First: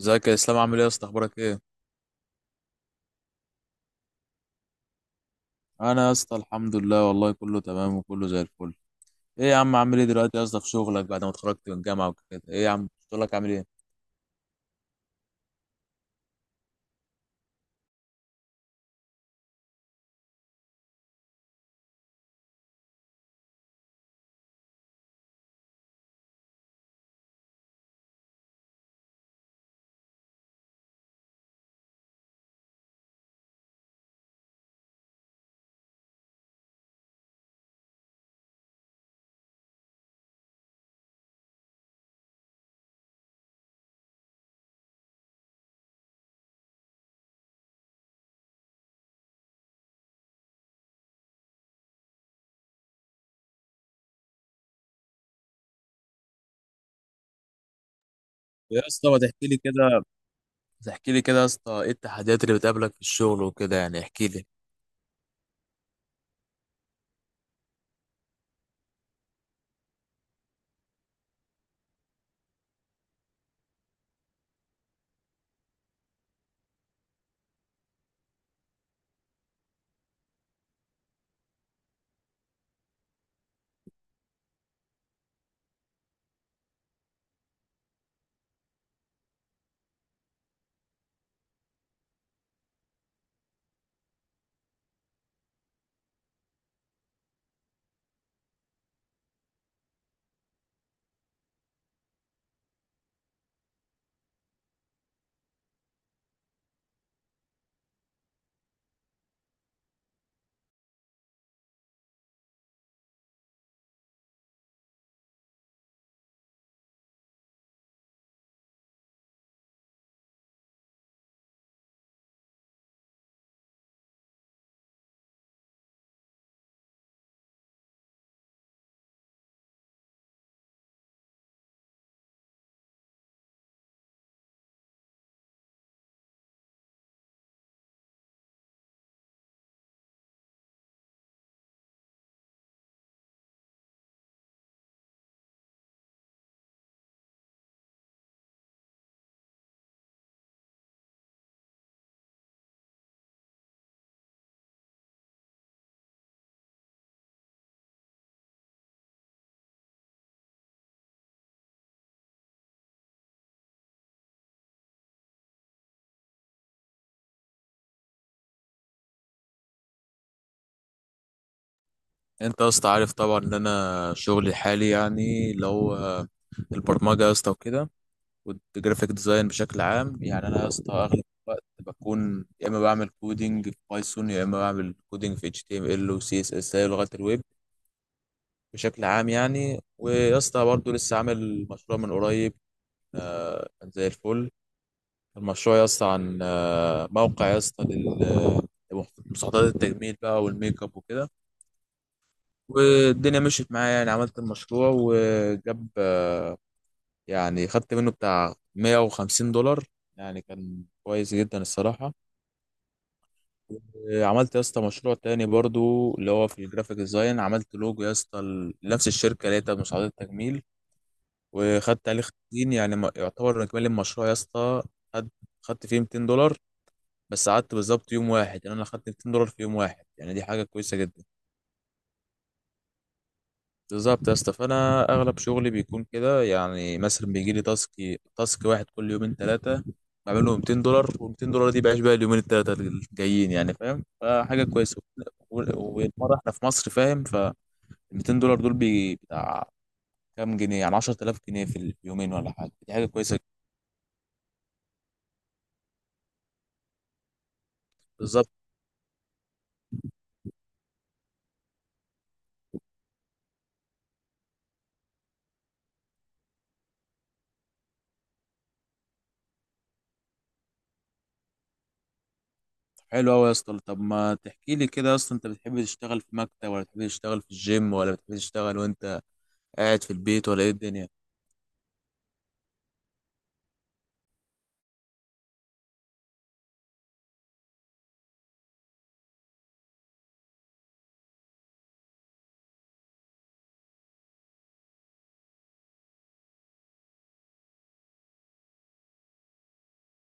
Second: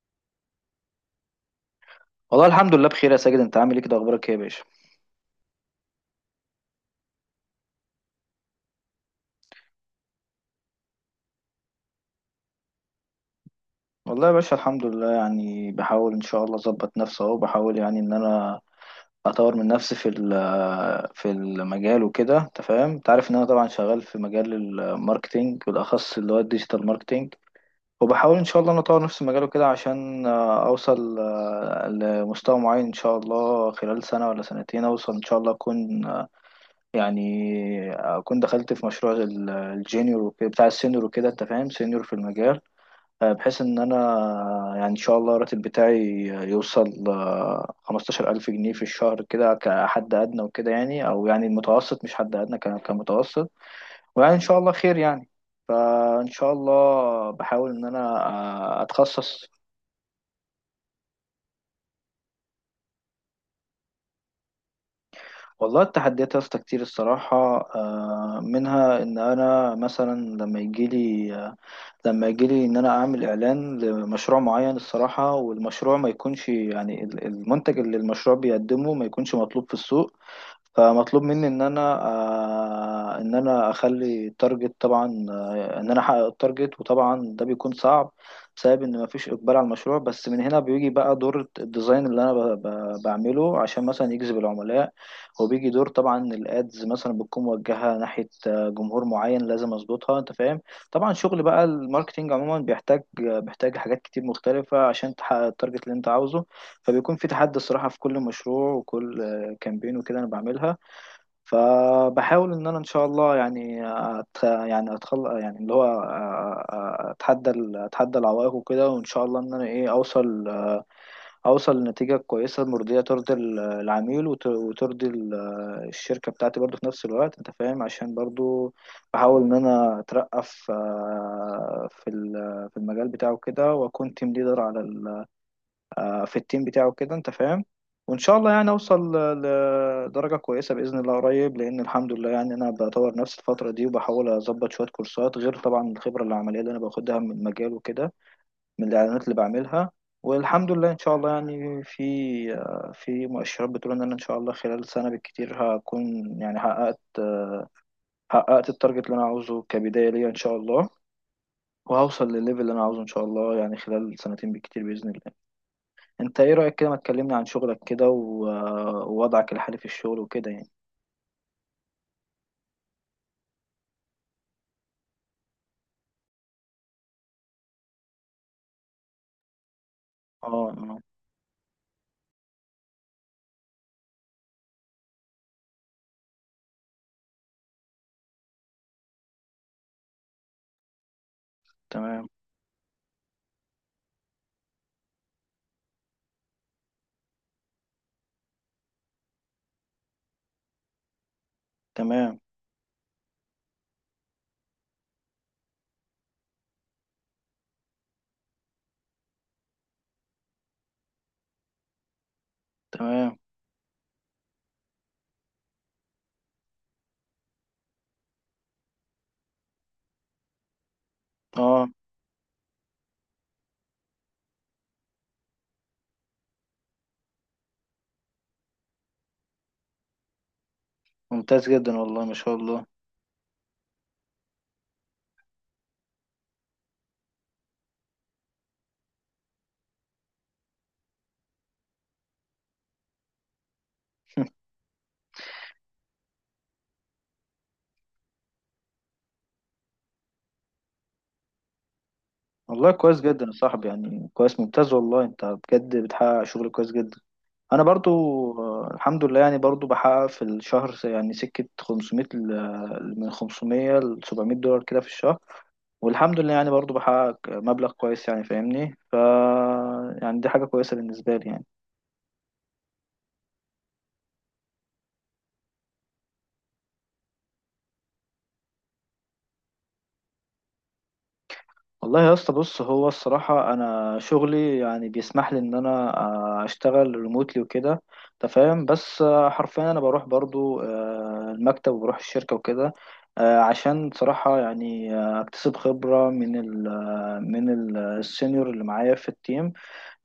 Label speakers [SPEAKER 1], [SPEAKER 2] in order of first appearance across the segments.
[SPEAKER 1] ازيك يا اسلام؟ عامل ايه يا اسطى؟ اخبارك ايه؟
[SPEAKER 2] والله الحمد لله بخير يا ساجد، انت عامل ايه كده؟ اخبارك ايه يا باشا؟
[SPEAKER 1] انا يا اسطى الحمد لله، والله كله تمام وكله زي الفل. ايه يا عم، عامل ايه دلوقتي يا اسطى في شغلك بعد ما اتخرجت من الجامعه وكده؟ ايه يا عم شغلك عامل ايه؟
[SPEAKER 2] والله يا باشا الحمد لله، يعني بحاول ان شاء الله اظبط نفسي اهو. بحاول يعني ان انا اطور من نفسي في في المجال وكده، انت فاهم. انت عارف ان انا طبعا شغال في مجال الماركتينج، بالاخص اللي هو الديجيتال ماركتينج. وبحاول ان شاء الله ان اطور نفسي في المجال وكده عشان اوصل لمستوى معين ان شاء الله. خلال سنة ولا سنتين اوصل ان شاء الله، اكون يعني اكون دخلت في مشروع بتاع السينيور وكده، انت فاهم، سينيور في المجال. بحيث ان انا يعني ان شاء الله الراتب بتاعي يوصل 15000 جنيه في الشهر كده كحد ادنى وكده، يعني، او يعني المتوسط مش حد ادنى، كمتوسط. ويعني ان شاء الله خير يعني. فان شاء الله بحاول ان انا
[SPEAKER 1] إيه يا اسطى، ما تحكي
[SPEAKER 2] اتخصص.
[SPEAKER 1] لي كده. تحكي لي كده يا اسطى، ايه التحديات اللي بتقابلك في الشغل وكده؟ يعني احكي لي.
[SPEAKER 2] والله التحديات يا اسطى كتير الصراحة. منها ان انا مثلا لما يجيلي، لما يجيلي ان انا اعمل اعلان لمشروع معين الصراحة، والمشروع ما يكونش يعني المنتج اللي المشروع بيقدمه ما يكونش مطلوب في السوق. فمطلوب مني ان انا ان انا اخلي التارجت، طبعا ان انا احقق التارجت، وطبعا ده بيكون صعب بسبب ان مفيش اقبال على المشروع. بس من هنا بيجي بقى دور الديزاين اللي انا بعمله عشان مثلا يجذب العملاء. وبيجي دور طبعا الادز، مثلا بتكون موجهه ناحيه جمهور معين لازم اظبطها، انت فاهم. طبعا شغل بقى الماركتينج عموما بيحتاج بيحتاج حاجات كتير مختلفه عشان تحقق التارجت اللي انت عاوزه. فبيكون في تحدي الصراحه في كل مشروع وكل كامبين وكده انا بعملها. فبحاول ان انا ان شاء الله يعني أت... يعني اتخل يعني اللي هو أ- أ- اتحدى اتحدى العوائق وكده، وان شاء الله ان انا ايه اوصل، اوصل لنتيجة كويسة مرضية ترضي العميل، وترضي الشركة بتاعتي برضو في نفس الوقت، انت فاهم. عشان برضو بحاول ان انا اترقى في في المجال بتاعه كده، واكون تيم ليدر على في التيم بتاعه كده، انت فاهم. وان شاء الله يعني اوصل لدرجه كويسه باذن الله قريب، لان الحمد لله يعني انا بطور نفسي الفتره دي وبحاول اظبط شويه كورسات، غير طبعا الخبره العمليه اللي انا باخدها من المجال وكده، من الاعلانات اللي بعملها. والحمد لله ان شاء الله يعني في مؤشرات بتقول ان انا ان شاء الله خلال سنه بالكتير هكون يعني حققت، حققت التارجت اللي انا عاوزه كبدايه ليا ان شاء الله. وهوصل للليفل اللي انا عاوزه ان شاء الله يعني خلال سنتين بالكتير باذن الله. انت ايه رأيك كده؟ ما تكلمني عن شغلك كده ووضعك الحالي في الشغل وكده يعني.
[SPEAKER 1] انت يا اسطى عارف طبعا ان انا شغلي الحالي يعني اللي هو البرمجه يا اسطى وكده، والجرافيك ديزاين بشكل عام. يعني
[SPEAKER 2] اه
[SPEAKER 1] انا يا اسطى
[SPEAKER 2] اه.
[SPEAKER 1] اغلب الوقت بكون يا اما بعمل كودينج في بايثون، يا اما بعمل كودينج في اتش تي ام ال وسي اس اس، اي لغات الويب بشكل عام يعني. ويا اسطى برضه لسه عامل مشروع من
[SPEAKER 2] تمام.
[SPEAKER 1] قريب. كان زي الفل. المشروع يا اسطى عن موقع يا اسطى لمستحضرات التجميل بقى والميك اب وكده.
[SPEAKER 2] تمام.
[SPEAKER 1] والدنيا مشيت معايا، يعني عملت المشروع وجاب يعني خدت منه بتاع 150 دولار. يعني كان كويس جدا الصراحة.
[SPEAKER 2] تمام.
[SPEAKER 1] عملت يا اسطى مشروع تاني برضو اللي هو في الجرافيك ديزاين، عملت لوجو يا اسطى لنفس الشركة اللي هي بتاعت مساعدات التجميل،
[SPEAKER 2] اه.
[SPEAKER 1] وخدت عليه خمسين يعني يعتبر اجمالي المشروع يا اسطى خد خدت فيه 200 دولار. بس قعدت بالظبط يوم واحد، يعني انا خدت 200 دولار في يوم واحد، يعني دي حاجه كويسه جدا
[SPEAKER 2] ممتاز جدا والله، ما شاء الله.
[SPEAKER 1] بالظبط يا اسطى. فانا اغلب شغلي بيكون كده، يعني مثلا بيجي لي تاسك واحد كل يومين ثلاثه، بعمل له 200 دولار، وال200 دولار دي بعيش بقى اليومين الثلاثه الجايين يعني، فاهم؟ فحاجه كويسه. والمره احنا في مصر، فاهم؟ ف 200 دولار دول بتاع كام جنيه؟ يعني 10,000 جنيه في اليومين ولا حاجه،
[SPEAKER 2] والله
[SPEAKER 1] دي حاجه
[SPEAKER 2] كويس
[SPEAKER 1] كويسه
[SPEAKER 2] جدا يا صاحبي، يعني كويس، ممتاز والله. انت بجد بتحقق شغل كويس جدا. انا برضو
[SPEAKER 1] بالظبط.
[SPEAKER 2] الحمد لله، يعني برضو بحقق في الشهر يعني سكة 500، من 500 ل $700 كده في الشهر. والحمد لله يعني برضو بحقق مبلغ كويس، يعني فاهمني. ف يعني دي حاجة كويسة بالنسبة لي يعني.
[SPEAKER 1] حلو قوي يا اسطى. طب ما تحكي لي كده يا اسطى، انت بتحب تشتغل في مكتب، ولا بتحب تشتغل في الجيم، ولا بتحب تشتغل وانت قاعد في البيت، ولا ايه الدنيا؟
[SPEAKER 2] والله يا اسطى بص، هو الصراحة أنا شغلي يعني بيسمح لي إن أنا أشتغل ريموتلي وكده، أنت فاهم. بس حرفيا أنا بروح برضو المكتب وبروح الشركة وكده، عشان صراحة يعني أكتسب خبرة من ال السينيور اللي معايا في التيم.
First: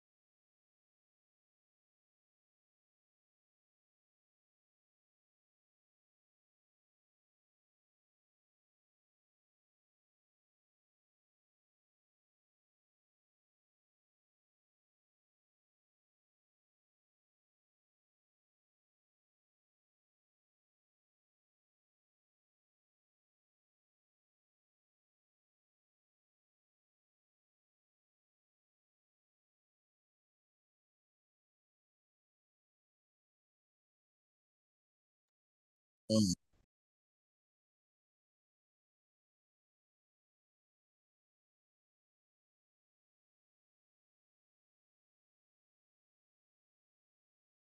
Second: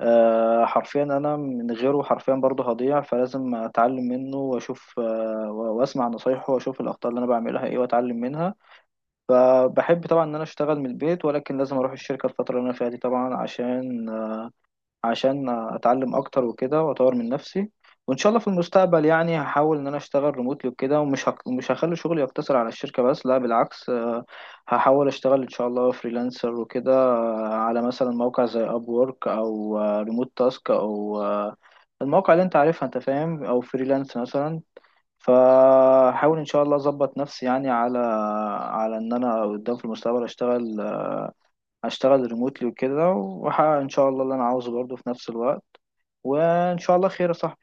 [SPEAKER 2] حرفيا أنا من غيره حرفيا برضو هضيع، فلازم أتعلم منه وأشوف وأسمع نصايحه وأشوف الأخطاء اللي أنا بعملها إيه وأتعلم منها. فبحب طبعا ان انا اشتغل من البيت، ولكن لازم اروح الشركه الفتره اللي انا فيها دي طبعا، عشان عشان اتعلم اكتر وكده واطور من نفسي. وان شاء الله في المستقبل يعني هحاول ان انا اشتغل ريموتلي وكده، ومش مش هخلي شغلي يقتصر على الشركه بس، لا بالعكس. هحاول اشتغل ان شاء الله فريلانسر وكده على مثلا موقع زي اب وورك او ريموت تاسك او المواقع اللي انت عارفها انت فاهم، او فريلانس مثلا. فحاول ان شاء الله اظبط نفسي يعني على ان انا قدام في المستقبل اشتغل، اشتغل ريموتلي وكده، واحقق ان شاء الله اللي انا عاوزه برضه في نفس الوقت. وان شاء الله خير يا صاحبي،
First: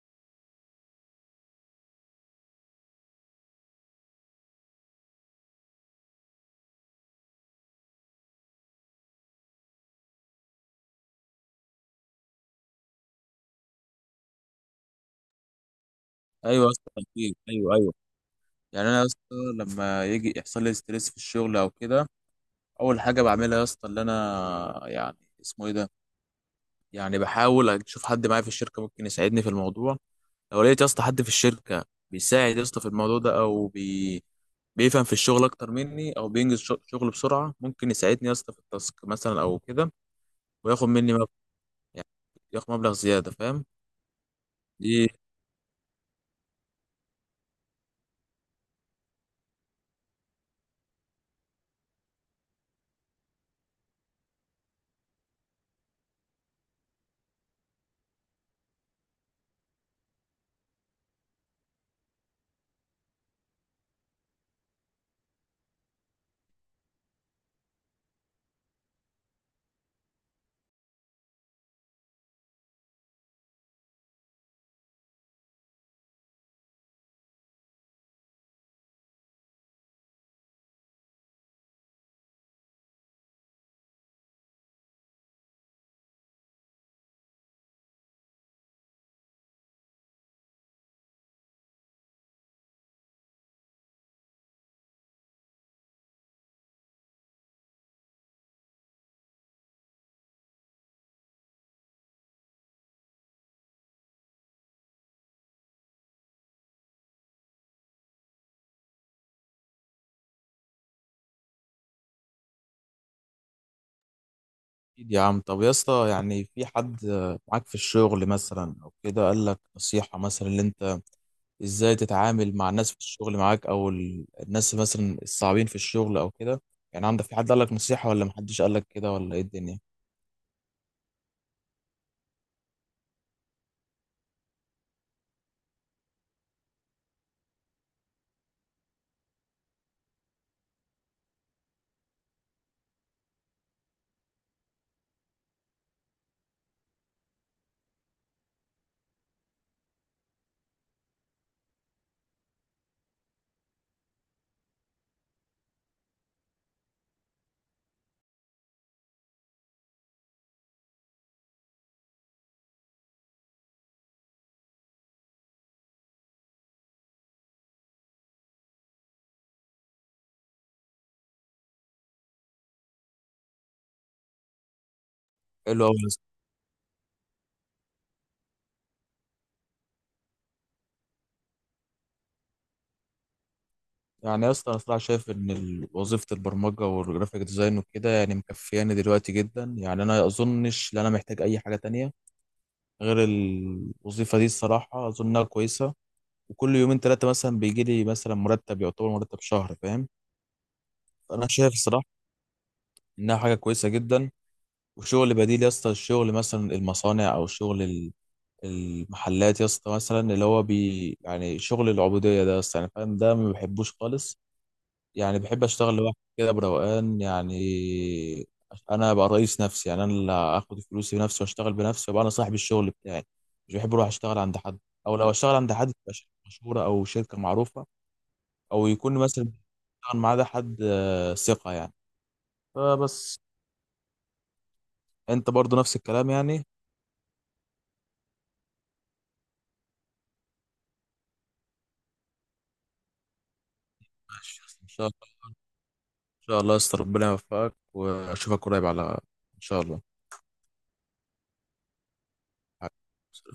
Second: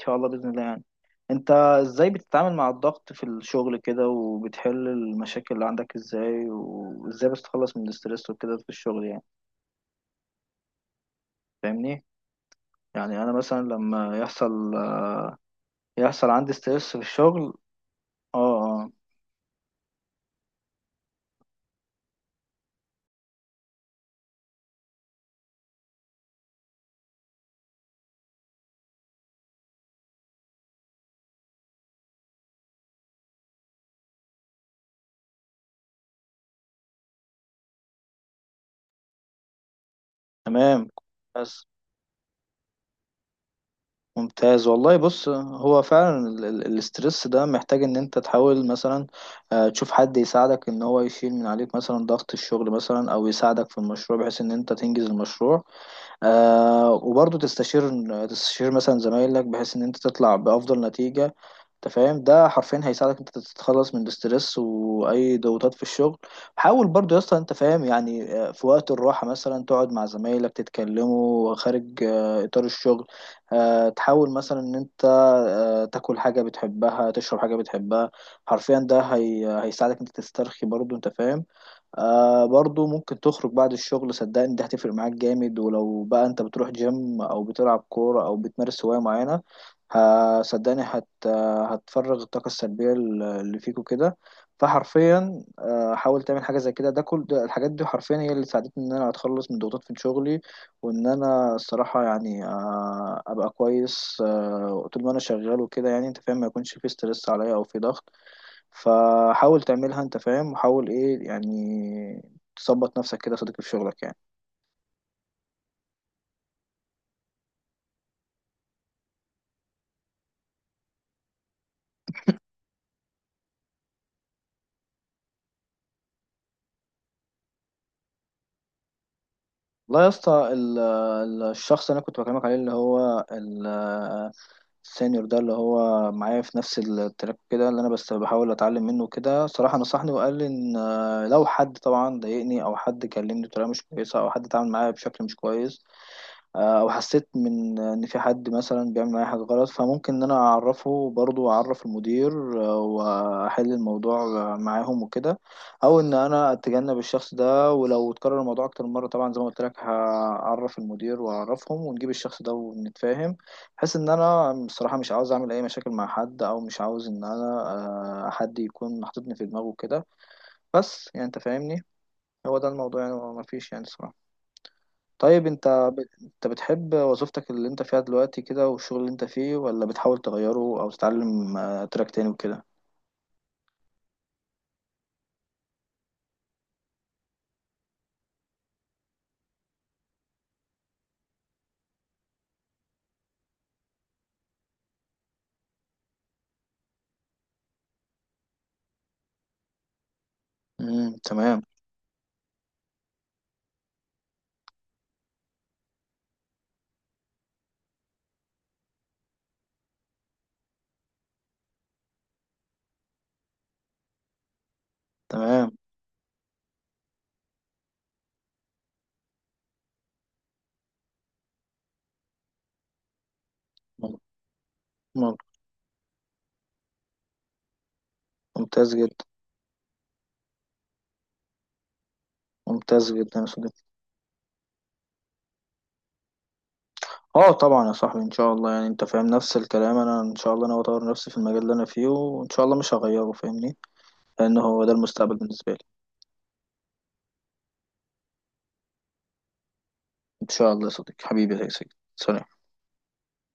[SPEAKER 2] ان شاء الله باذن الله يعني. انت ازاي بتتعامل مع الضغط في الشغل كده؟ وبتحل المشاكل اللي عندك ازاي؟ وازاي بتتخلص من الاسترس وكده في الشغل يعني؟ فاهمني، يعني انا مثلا لما يحصل، يحصل عندي
[SPEAKER 1] ايوه يا
[SPEAKER 2] ستريس
[SPEAKER 1] اسطى
[SPEAKER 2] في
[SPEAKER 1] اكيد،
[SPEAKER 2] الشغل.
[SPEAKER 1] ايوه ايوه.
[SPEAKER 2] اه
[SPEAKER 1] يعني
[SPEAKER 2] اه.
[SPEAKER 1] انا يا اسطى لما يجي يحصل لي ستريس في الشغل او كده، اول حاجه بعملها يا اسطى اللي انا يعني اسمه ايه ده، يعني بحاول اشوف حد معايا في الشركه ممكن يساعدني في الموضوع. لو لقيت يا اسطى حد في الشركه بيساعد يا اسطى في الموضوع ده، او بيفهم في الشغل اكتر مني، او بينجز شغل بسرعه، ممكن يساعدني يا اسطى في التاسك مثلا او كده، وياخد
[SPEAKER 2] تمام.
[SPEAKER 1] مني مبلغ
[SPEAKER 2] بس.
[SPEAKER 1] يعني، ياخد مبلغ زيادة، فاهم؟
[SPEAKER 2] ممتاز والله.
[SPEAKER 1] ايه،
[SPEAKER 2] بص هو فعلا الاسترس ده محتاج ان انت تحاول مثلا تشوف حد يساعدك ان هو يشيل من عليك مثلا ضغط الشغل مثلا، او يساعدك في المشروع بحيث ان انت تنجز المشروع. آه، وبرضه تستشير، تستشير مثلا زمايلك بحيث ان انت تطلع بافضل نتيجة، انت فاهم. ده حرفيا هيساعدك انت تتخلص من الاسترس واي ضغوطات في الشغل. حاول برضو يا اسطى، انت فاهم يعني في وقت الراحه مثلا تقعد مع زمايلك تتكلموا خارج اطار الشغل. تحاول مثلا ان انت تاكل حاجه بتحبها، تشرب حاجه بتحبها. حرفيا ده هي هيساعدك انت تسترخي برضو، انت فاهم. آه، برضو ممكن تخرج بعد الشغل، صدقني دي هتفرق معاك جامد. ولو بقى انت بتروح جيم او بتلعب كورة او بتمارس هواية معينة، ه- صدقني هت هتفرغ الطاقة السلبية اللي فيك وكده. فحرفيا حاول تعمل حاجة زي كده. ده كل ده الحاجات دي حرفيا هي اللي ساعدتني ان انا اتخلص من ضغوطات في شغلي، وان انا الصراحة يعني ابقى كويس طول ما انا شغال وكده يعني، انت فاهم، ما يكونش في ستريس عليا او في ضغط. فحاول تعملها انت فاهم، وحاول ايه يعني تظبط نفسك كده يا صديقي في شغلك يعني.
[SPEAKER 1] اكيد يا عم. طب يا اسطى، يعني في حد معاك في الشغل مثلا او كده قال لك نصيحة مثلا اللي انت ازاي تتعامل مع الناس في الشغل معاك، او الناس مثلا الصعبين في الشغل او كده؟ يعني عندك في حد قال لك نصيحة، ولا محدش قال لك كده، ولا ايه الدنيا؟
[SPEAKER 2] والله يا اسطى الشخص اللي انا كنت بكلمك عليه، اللي هو السينيور ده اللي هو معايا في نفس التراك كده، اللي انا بس بحاول اتعلم منه كده صراحة، نصحني وقال لي ان لو حد طبعا ضايقني، او حد كلمني بطريقة مش كويسة، او حد اتعامل معايا بشكل مش كويس، او حسيت من ان في حد مثلا بيعمل معايا حاجه غلط، فممكن ان انا اعرفه برضو، اعرف المدير واحل الموضوع معاهم وكده، او ان انا اتجنب الشخص ده. ولو اتكرر الموضوع اكتر من مره طبعا زي ما قلت لك، هعرف المدير واعرفهم ونجيب الشخص ده ونتفاهم. بحيث ان انا بصراحه مش عاوز اعمل اي مشاكل مع حد، او مش عاوز ان انا حد يكون حاططني في دماغه كده. بس يعني انت فاهمني، هو ده الموضوع يعني، مفيش يعني صراحه. طيب انت
[SPEAKER 1] حلو قوي يا اسطى.
[SPEAKER 2] انت بتحب وظيفتك اللي انت فيها دلوقتي كده والشغل اللي انت فيه، ولا بتحاول تغيره او تتعلم تراك تاني وكده؟
[SPEAKER 1] يعني يا اسطى انا صراحة شايف ان وظيفة البرمجة والجرافيك ديزاين وكده يعني مكفياني دلوقتي جدا، يعني انا اظنش ان انا محتاج اي حاجة تانية غير الوظيفة دي، الصراحة اظنها كويسة. وكل يومين ثلاثة مثلا بيجي لي مثلا مرتب يعتبر مرتب شهر، فاهم؟
[SPEAKER 2] امم.
[SPEAKER 1] فأنا
[SPEAKER 2] تمام.
[SPEAKER 1] شايف الصراحة إنها حاجة كويسة جدا. وشغل بديل يا اسطى، الشغل مثلا المصانع أو شغل المحلات يا اسطى، مثلا اللي هو بي يعني شغل العبودية ده يا اسطى، يعني فاهم؟ ده ما بحبوش خالص. يعني بحب
[SPEAKER 2] تمام.
[SPEAKER 1] أشتغل لوحدي كده بروقان يعني، أنا أبقى رئيس نفسي. يعني أنا اللي آخد فلوسي بنفسي وأشتغل بنفسي وأبقى أنا صاحب الشغل بتاعي، مش بحب أروح
[SPEAKER 2] مم-.
[SPEAKER 1] أشتغل عند حد. أو لو
[SPEAKER 2] مم-.
[SPEAKER 1] أشتغل عند حد تبقى شركة مشهورة أو شركة معروفة، او
[SPEAKER 2] ممتاز
[SPEAKER 1] يكون
[SPEAKER 2] جدا.
[SPEAKER 1] مثلا بيشتغل معاه ده حد ثقه يعني.
[SPEAKER 2] ممتاز جدا
[SPEAKER 1] فبس.
[SPEAKER 2] يا صديقي.
[SPEAKER 1] انت برضو نفس الكلام يعني؟
[SPEAKER 2] اه طبعا يا صاحبي، ان شاء الله يعني انت فاهم نفس الكلام. انا ان شاء الله انا اطور نفسي في المجال اللي انا فيه وان شاء الله مش هغيره فاهمني.
[SPEAKER 1] ماشي
[SPEAKER 2] لانه
[SPEAKER 1] يا اسطى،
[SPEAKER 2] هو
[SPEAKER 1] ان
[SPEAKER 2] ده
[SPEAKER 1] شاء الله.
[SPEAKER 2] المستقبل بالنسبة لي.
[SPEAKER 1] ان شاء الله يا اسطى ربنا يوفقك، واشوفك قريب على ان شاء
[SPEAKER 2] ان شاء الله يا صديقي حبيبي يا سيدي، سلام.
[SPEAKER 1] الله.